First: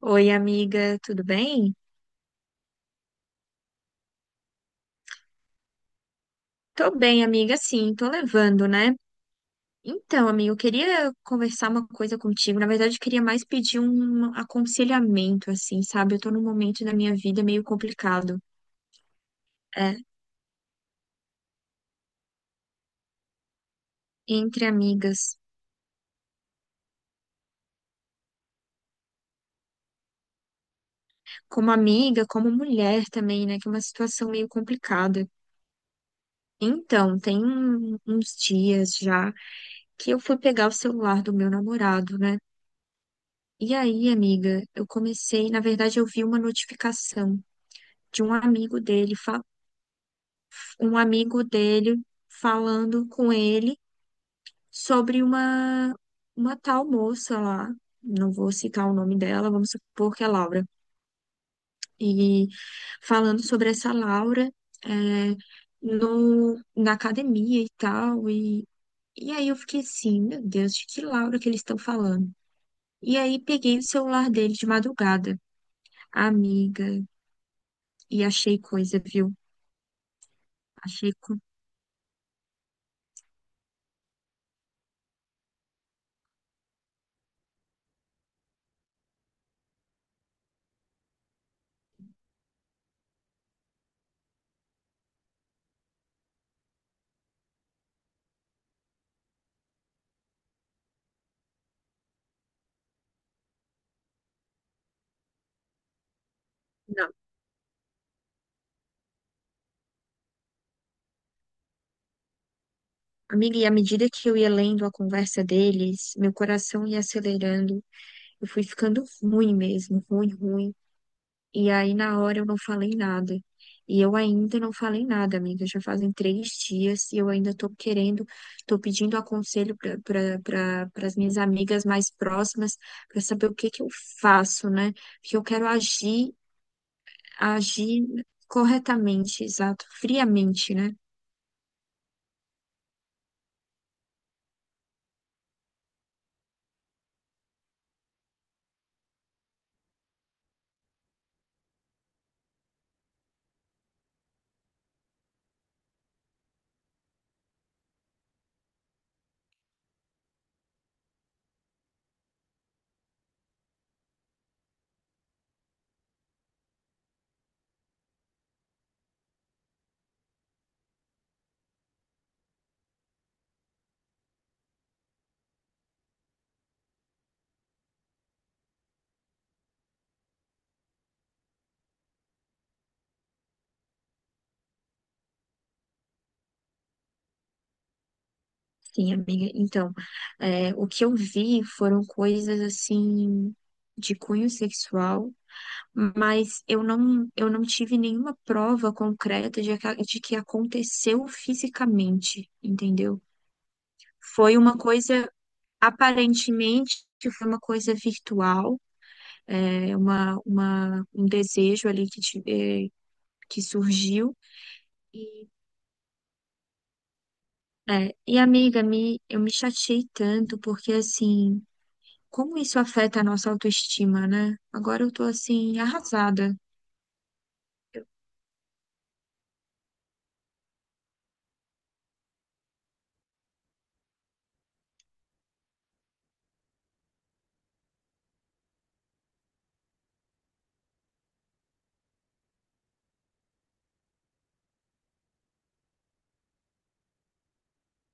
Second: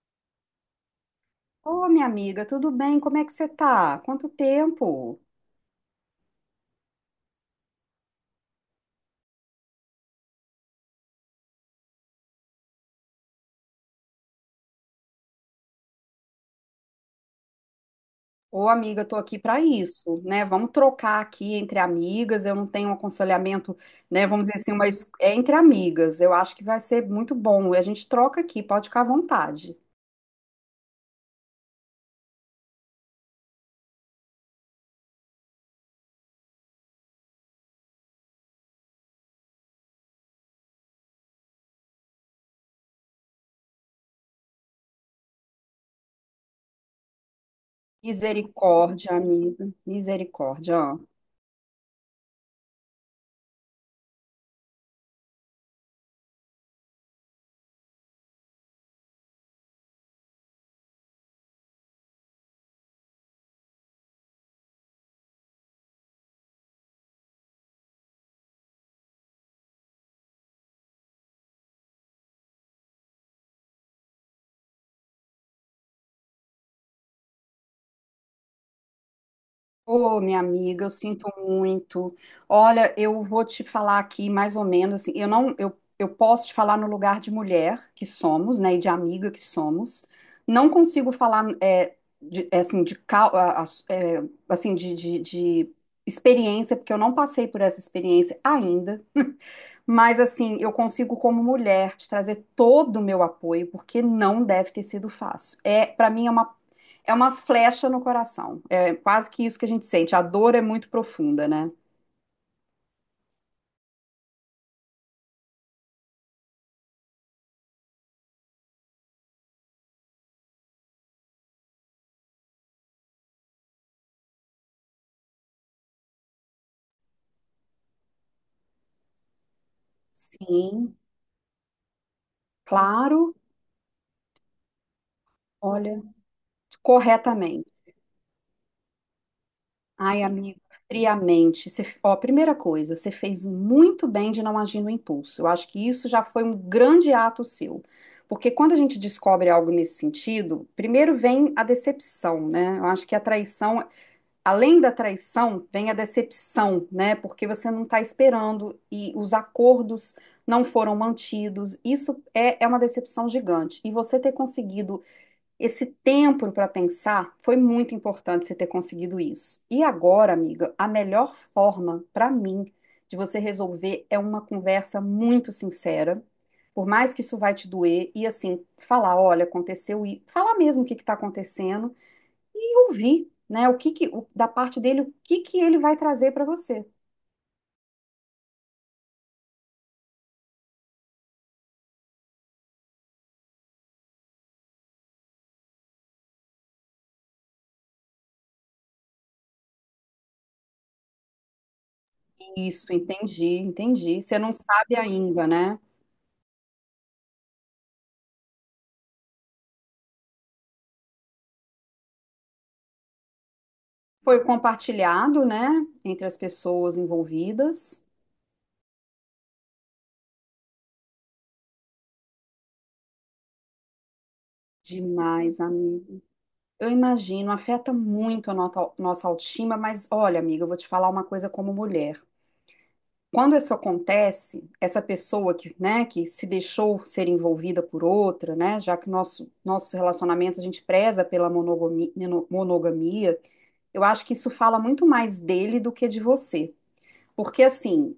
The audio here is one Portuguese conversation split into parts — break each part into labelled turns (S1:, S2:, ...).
S1: Oi, amiga, tudo bem?
S2: Ô, minha amiga, tudo bem? Como é que você tá? Quanto tempo?
S1: Tô bem, amiga, sim, tô levando, né? Então, amiga, eu queria conversar uma coisa contigo. Na verdade, eu queria mais pedir um aconselhamento, assim, sabe? Eu tô num momento da minha vida meio complicado,
S2: Ô, amiga, tô aqui para
S1: é,
S2: isso, né? Vamos trocar aqui entre amigas. Eu não tenho um aconselhamento, né? Vamos dizer
S1: entre
S2: assim, mas é
S1: amigas.
S2: entre amigas. Eu acho que vai ser muito bom. E a gente troca aqui, pode ficar à vontade.
S1: Como amiga, como mulher também, né? Que é uma situação meio complicada. Então, uns dias já que eu fui pegar o celular do meu namorado, né? E aí, amiga, eu comecei, na verdade, eu vi uma notificação de um amigo
S2: Misericórdia,
S1: dele,
S2: amiga. Misericórdia.
S1: um
S2: Ó.
S1: amigo dele falando com ele sobre uma tal moça lá, não vou citar o nome dela, vamos supor que é Laura, e falando sobre essa Laura, é, no, na academia e tal, e aí eu fiquei assim, meu Deus, de que Laura que eles estão falando? E aí peguei o celular dele de madrugada, amiga, e achei coisa, viu?
S2: Ô, minha amiga, eu
S1: Achei
S2: sinto
S1: coisa.
S2: muito. Olha, eu vou te falar aqui mais ou menos assim, eu não, eu posso te falar no lugar de mulher que somos, né, e de amiga que somos. Não consigo falar de, é, assim de cau- a- é, assim de experiência, porque eu não passei por essa experiência ainda. Mas assim, eu consigo como mulher te trazer todo o meu apoio, porque não deve ter sido fácil. É, para mim é uma flecha no coração. É quase que isso que a gente sente. A dor é muito profunda, né?
S1: Amiga, e à medida que eu ia lendo a conversa deles, meu coração ia acelerando. Eu fui ficando ruim mesmo, ruim, ruim. E aí, na hora, eu não falei nada. E eu ainda não falei nada, amiga. Já fazem três dias e eu ainda tô querendo, tô pedindo aconselho para
S2: Sim,
S1: as minhas amigas mais próximas, para
S2: claro.
S1: saber o que que eu faço, né? Porque eu quero
S2: Olha,
S1: agir,
S2: corretamente.
S1: agir corretamente, exato,
S2: Ai, amigo,
S1: friamente, né?
S2: friamente. Você, ó, primeira coisa, você fez muito bem de não agir no impulso. Eu acho que isso já foi um grande ato seu. Porque quando a gente descobre algo nesse sentido, primeiro vem a decepção, né? Eu acho que a traição. Além da traição, vem a decepção, né? Porque você não está esperando e os acordos não foram mantidos. Isso é, é uma decepção gigante. E você ter conseguido esse tempo para pensar foi muito importante você ter conseguido isso. E agora, amiga, a melhor forma para mim de você resolver é uma conversa muito sincera. Por mais que isso vai te doer, e assim, falar, olha, aconteceu e falar mesmo o que está acontecendo e ouvir, né? O que que, o- da parte dele, o que que ele vai trazer para você.
S1: Sim, amiga. Então, o que eu vi foram coisas assim de cunho sexual, mas eu não tive nenhuma prova concreta de, de que aconteceu fisicamente,
S2: Isso,
S1: entendeu?
S2: entendi, entendi. Você não
S1: Foi uma
S2: sabe
S1: coisa,
S2: ainda, né?
S1: aparentemente, que foi uma coisa virtual, um desejo ali que surgiu.
S2: Foi compartilhado,
S1: E,
S2: né, entre as pessoas envolvidas.
S1: é, e amiga, me, eu me chateei tanto, porque assim. Como isso afeta a nossa autoestima, né? Agora eu tô
S2: Demais,
S1: assim,
S2: amiga.
S1: arrasada.
S2: Eu imagino, afeta muito a nossa autoestima, mas olha, amiga, eu vou te falar uma coisa como mulher. Quando isso acontece, essa pessoa que, né, que se deixou ser envolvida por outra, né, já que nossos relacionamentos a gente preza pela monogamia. Eu acho que isso fala muito mais dele do que de você. Porque, assim,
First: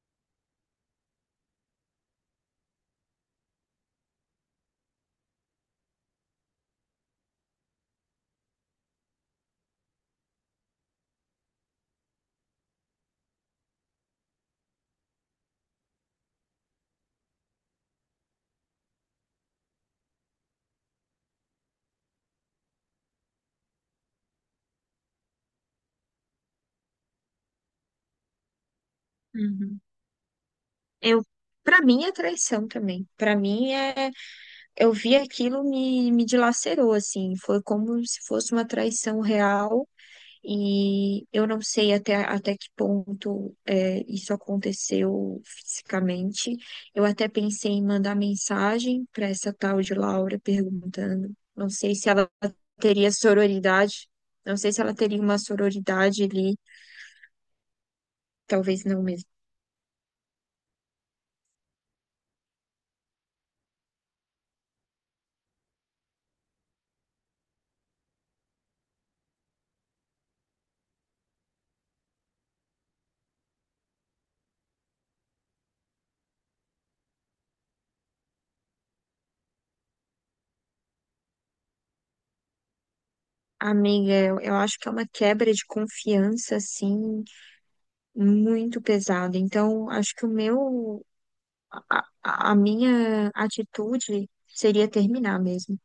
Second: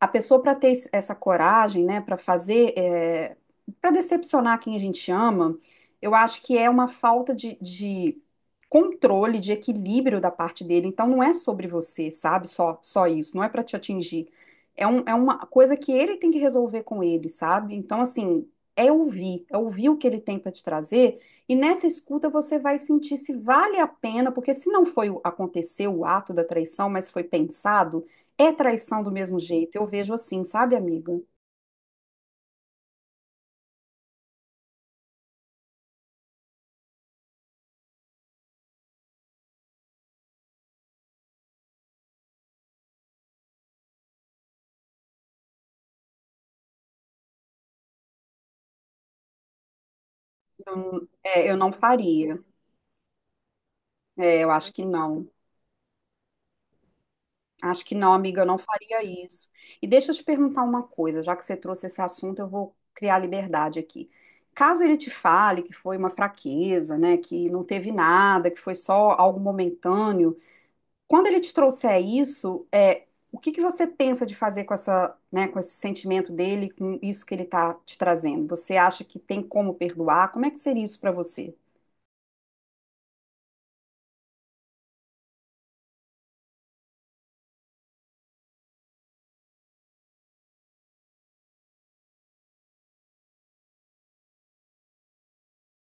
S2: a pessoa para ter essa coragem, né, para fazer, é, para decepcionar quem a gente ama, eu acho que é uma falta de controle, de equilíbrio da parte dele. Então não é sobre você, sabe? Só isso, não é para te atingir. É, é uma coisa que ele tem que resolver com ele, sabe? Então, assim, é ouvir o que ele tem para te trazer, e nessa escuta você vai sentir se vale a pena, porque se não foi aconteceu o ato da traição, mas foi pensado é traição do mesmo jeito,
S1: Uhum.
S2: eu vejo assim, sabe, amiga?
S1: Eu, para mim é traição também. Pra mim é, eu vi aquilo me dilacerou assim, foi como se fosse uma traição real. E eu não sei até, até que ponto isso aconteceu fisicamente. Eu até pensei em mandar mensagem para essa tal de Laura
S2: Eu,
S1: perguntando.
S2: é, eu
S1: Não
S2: não
S1: sei se ela
S2: faria.
S1: teria sororidade,
S2: É, eu
S1: não sei
S2: acho
S1: se
S2: que
S1: ela teria
S2: não.
S1: uma sororidade ali,
S2: Acho que não, amiga, eu não
S1: talvez não
S2: faria
S1: mesmo.
S2: isso. E deixa eu te perguntar uma coisa, já que você trouxe esse assunto, eu vou criar liberdade aqui. Caso ele te fale que foi uma fraqueza, né, que não teve nada, que foi só algo momentâneo, quando ele te trouxer isso, é, o que que você pensa de fazer com essa, né, com esse sentimento dele, com isso que ele está te trazendo? Você acha que tem como perdoar? Como é que seria isso para você?
S1: Amiga, eu acho que é uma quebra de confiança, assim, muito pesada. Então, acho que o meu, a minha atitude seria terminar mesmo.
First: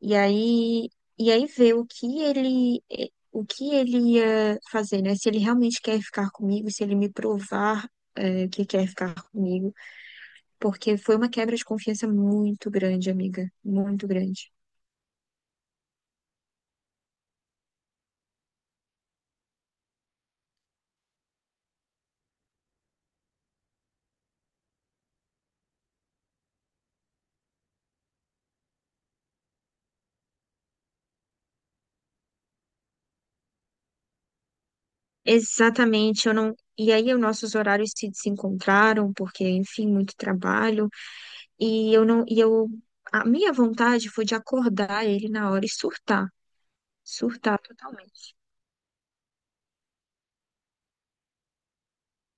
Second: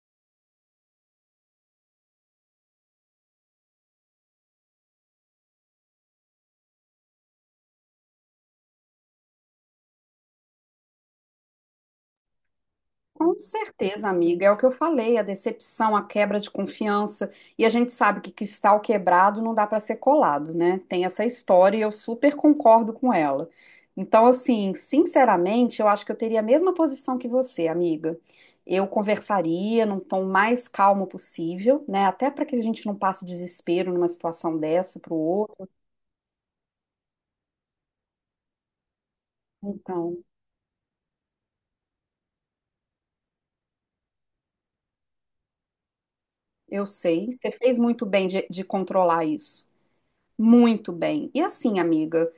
S1: E aí, e aí ver o que ele, o que ele ia fazer, né? Se ele realmente quer ficar comigo, se ele me provar, que quer ficar comigo, porque foi uma quebra de confiança muito grande,
S2: Com
S1: amiga, muito
S2: certeza, amiga,
S1: grande.
S2: é o que eu falei, a decepção, a quebra de confiança, e a gente sabe que cristal quebrado não dá para ser colado, né? Tem essa história e eu super concordo com ela. Então, assim, sinceramente, eu acho que eu teria a mesma posição que você, amiga. Eu conversaria num tom mais calmo possível, né? Até para que a gente não passe desespero numa situação dessa para o outro.
S1: Exatamente, eu não. E aí, os nossos horários se desencontraram, porque, enfim, muito
S2: Então,
S1: trabalho, e eu não, e eu, a minha vontade foi de acordar ele na hora e surtar,
S2: eu sei, você
S1: surtar
S2: fez muito bem
S1: totalmente.
S2: de controlar isso. Muito bem. E assim, amiga.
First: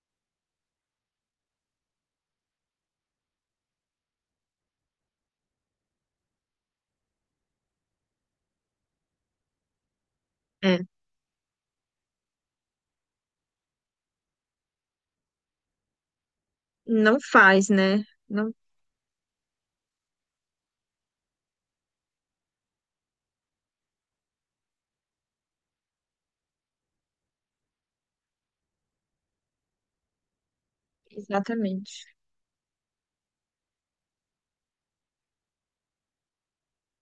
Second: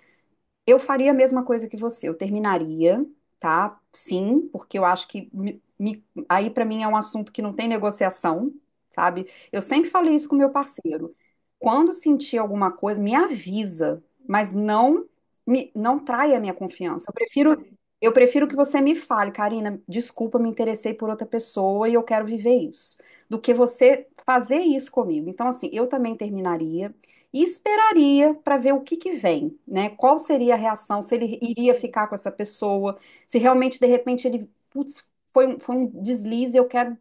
S2: Eu faria a mesma coisa que você, eu terminaria, tá? Sim, porque eu acho aí pra mim é um assunto que não tem negociação, sabe? Eu sempre falei isso com meu
S1: É,
S2: parceiro. Quando sentir alguma coisa, me avisa, mas não traia a minha confiança.
S1: não faz, né?
S2: Eu prefiro
S1: Não,
S2: que você me fale, Karina, desculpa, me interessei por outra pessoa e eu quero viver isso, do que você fazer isso comigo. Então, assim, eu também terminaria. E faria para ver o que que vem, né? Qual seria a reação, se ele iria
S1: exatamente.
S2: ficar com essa pessoa, se realmente de repente ele, putz, foi um deslize, eu quero,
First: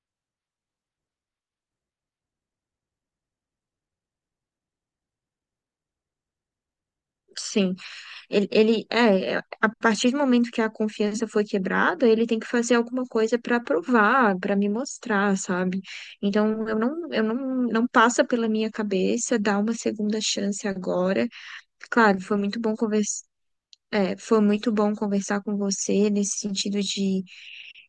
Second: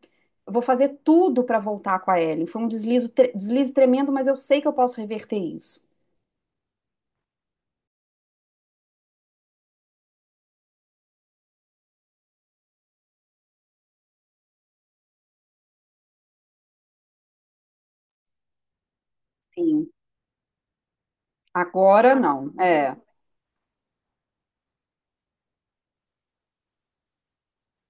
S2: eu vou fazer tudo para voltar com a Ellen. Foi um deslize, deslize tremendo, mas eu sei que eu posso reverter isso.
S1: Sim, ele, é, a partir do momento que a confiança foi quebrada, ele tem que fazer alguma coisa para provar, para me mostrar, sabe? Então eu não, não passa pela minha cabeça dar uma
S2: Sim.
S1: segunda chance agora.
S2: Agora
S1: Claro, foi
S2: não.
S1: muito bom
S2: É.
S1: conversar, foi muito bom conversar com você nesse sentido de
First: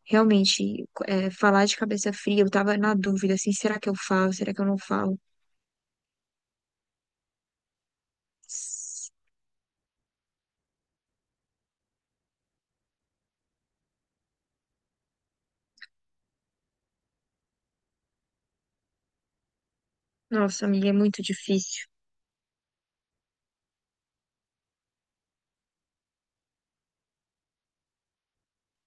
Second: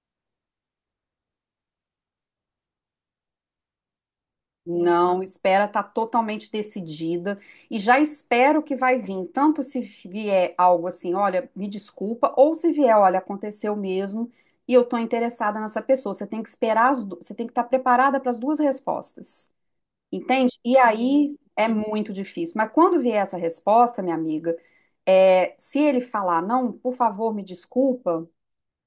S1: realmente, falar de cabeça fria. Eu tava na dúvida, assim, será que eu falo? Será que eu não falo?
S2: Não, espera tá totalmente decidida e já espero que vai vir, tanto se vier algo assim, olha, me desculpa, ou se vier, olha, aconteceu mesmo e eu tô interessada nessa pessoa. Você tem que esperar você tem que estar preparada para as duas respostas. Entende?
S1: Nossa,
S2: E
S1: amiga, é muito
S2: aí é
S1: difícil.
S2: muito difícil. Mas quando vier essa resposta, minha amiga, é, se ele falar, não, por favor, me desculpa,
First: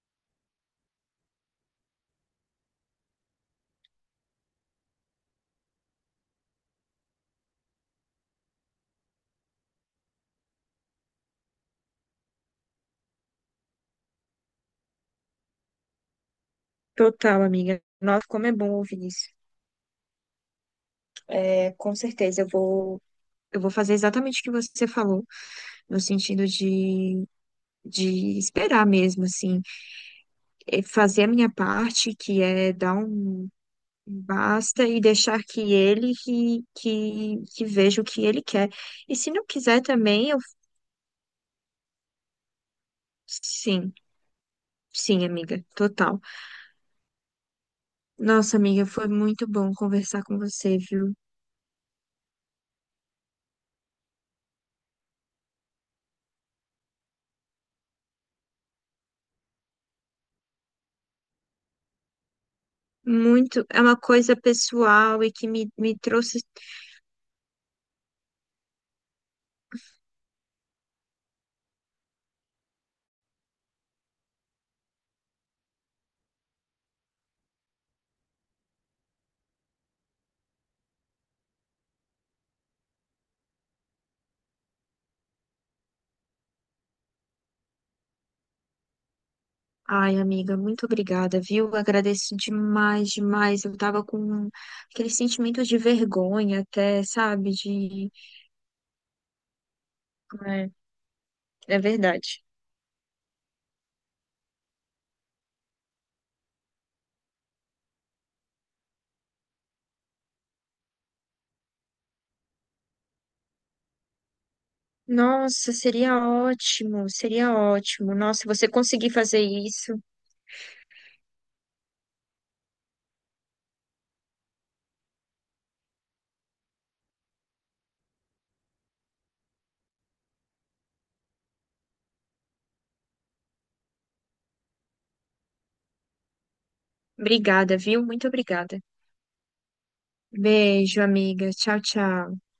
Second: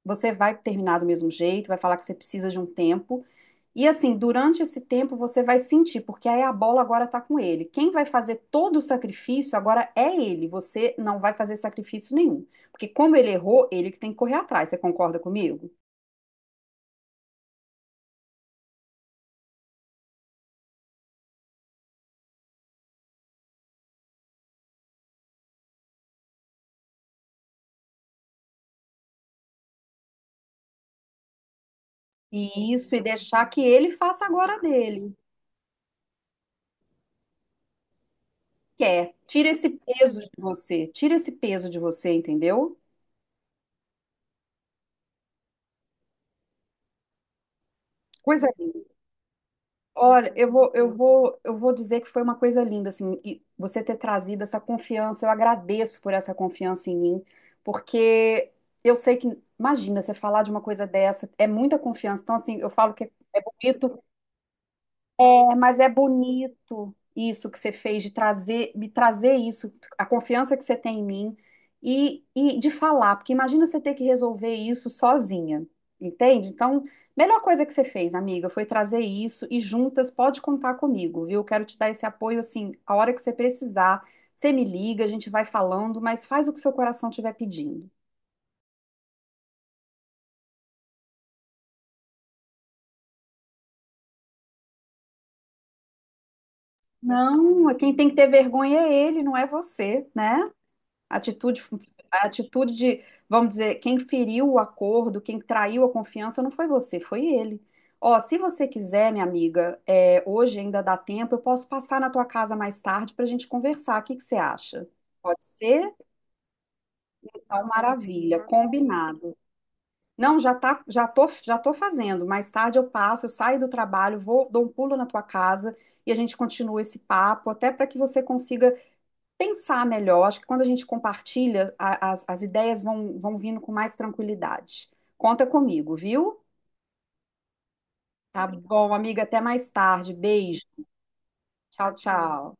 S2: você vai terminar do mesmo jeito, vai falar que você precisa de um tempo. E assim, durante esse tempo você vai sentir, porque aí a bola agora tá com ele. Quem vai fazer todo o sacrifício agora é ele. Você não vai fazer sacrifício nenhum. Porque como ele errou, ele que tem que correr atrás. Você concorda comigo?
S1: Total, amiga. Nossa, como é bom ouvir isso. É, com certeza, eu vou fazer exatamente o que você falou, no sentido de esperar mesmo, assim, fazer a minha parte, que
S2: E
S1: é dar
S2: isso, e
S1: um
S2: deixar que ele faça agora
S1: basta e
S2: dele.
S1: deixar que ele que veja o que ele quer.
S2: Quer.
S1: E se não
S2: Tira esse
S1: quiser
S2: peso de
S1: também, eu
S2: você. Tira esse peso de você, entendeu?
S1: sim, sim, amiga, total.
S2: Coisa
S1: Nossa, amiga, foi muito bom conversar
S2: Olha,
S1: com
S2: eu vou,
S1: você,
S2: eu
S1: viu?
S2: vou, eu vou dizer que foi uma coisa linda, assim, e você ter trazido essa confiança. Eu agradeço por essa confiança em mim, porque eu sei que, imagina, você falar de uma coisa dessa, é muita confiança. Então, assim, eu falo que é
S1: Muito, é uma
S2: bonito,
S1: coisa pessoal e que
S2: é, mas é
S1: me trouxe.
S2: bonito isso que você fez de trazer, me trazer isso, a confiança que você tem em mim e de falar, porque imagina você ter que resolver isso sozinha, entende? Então, melhor coisa que você fez, amiga, foi trazer isso e juntas pode contar comigo, viu? Quero te dar esse apoio assim, a hora que você precisar, você me liga, a gente vai falando, mas faz o que seu coração estiver pedindo.
S1: Ai, amiga, muito obrigada, viu? Agradeço demais, demais. Eu tava com aquele sentimento de vergonha até, sabe?
S2: Não, quem tem
S1: De...
S2: que ter vergonha é ele, não é você, né?
S1: É,
S2: A atitude,
S1: é
S2: a
S1: verdade.
S2: atitude de, vamos dizer, quem feriu o acordo, quem traiu a confiança, não foi você, foi ele. Ó, se você quiser, minha amiga, é, hoje ainda dá tempo, eu posso passar na tua casa mais tarde para a gente conversar. O que que você acha? Pode
S1: Nossa,
S2: ser?
S1: seria ótimo, seria
S2: Então,
S1: ótimo.
S2: maravilha,
S1: Nossa, você conseguir
S2: combinado.
S1: fazer isso.
S2: Não, já tô fazendo. Mais tarde eu passo, eu saio do trabalho, vou, dou um pulo na tua casa e a gente continua esse papo, até para que você consiga pensar melhor. Acho que quando a gente compartilha, as ideias vão vindo com mais tranquilidade. Conta comigo, viu?
S1: Obrigada, viu? Muito
S2: Tá
S1: obrigada.
S2: bom, amiga. Até mais tarde. Beijo.
S1: Beijo, amiga. Tchau,
S2: Tchau,
S1: tchau.
S2: tchau.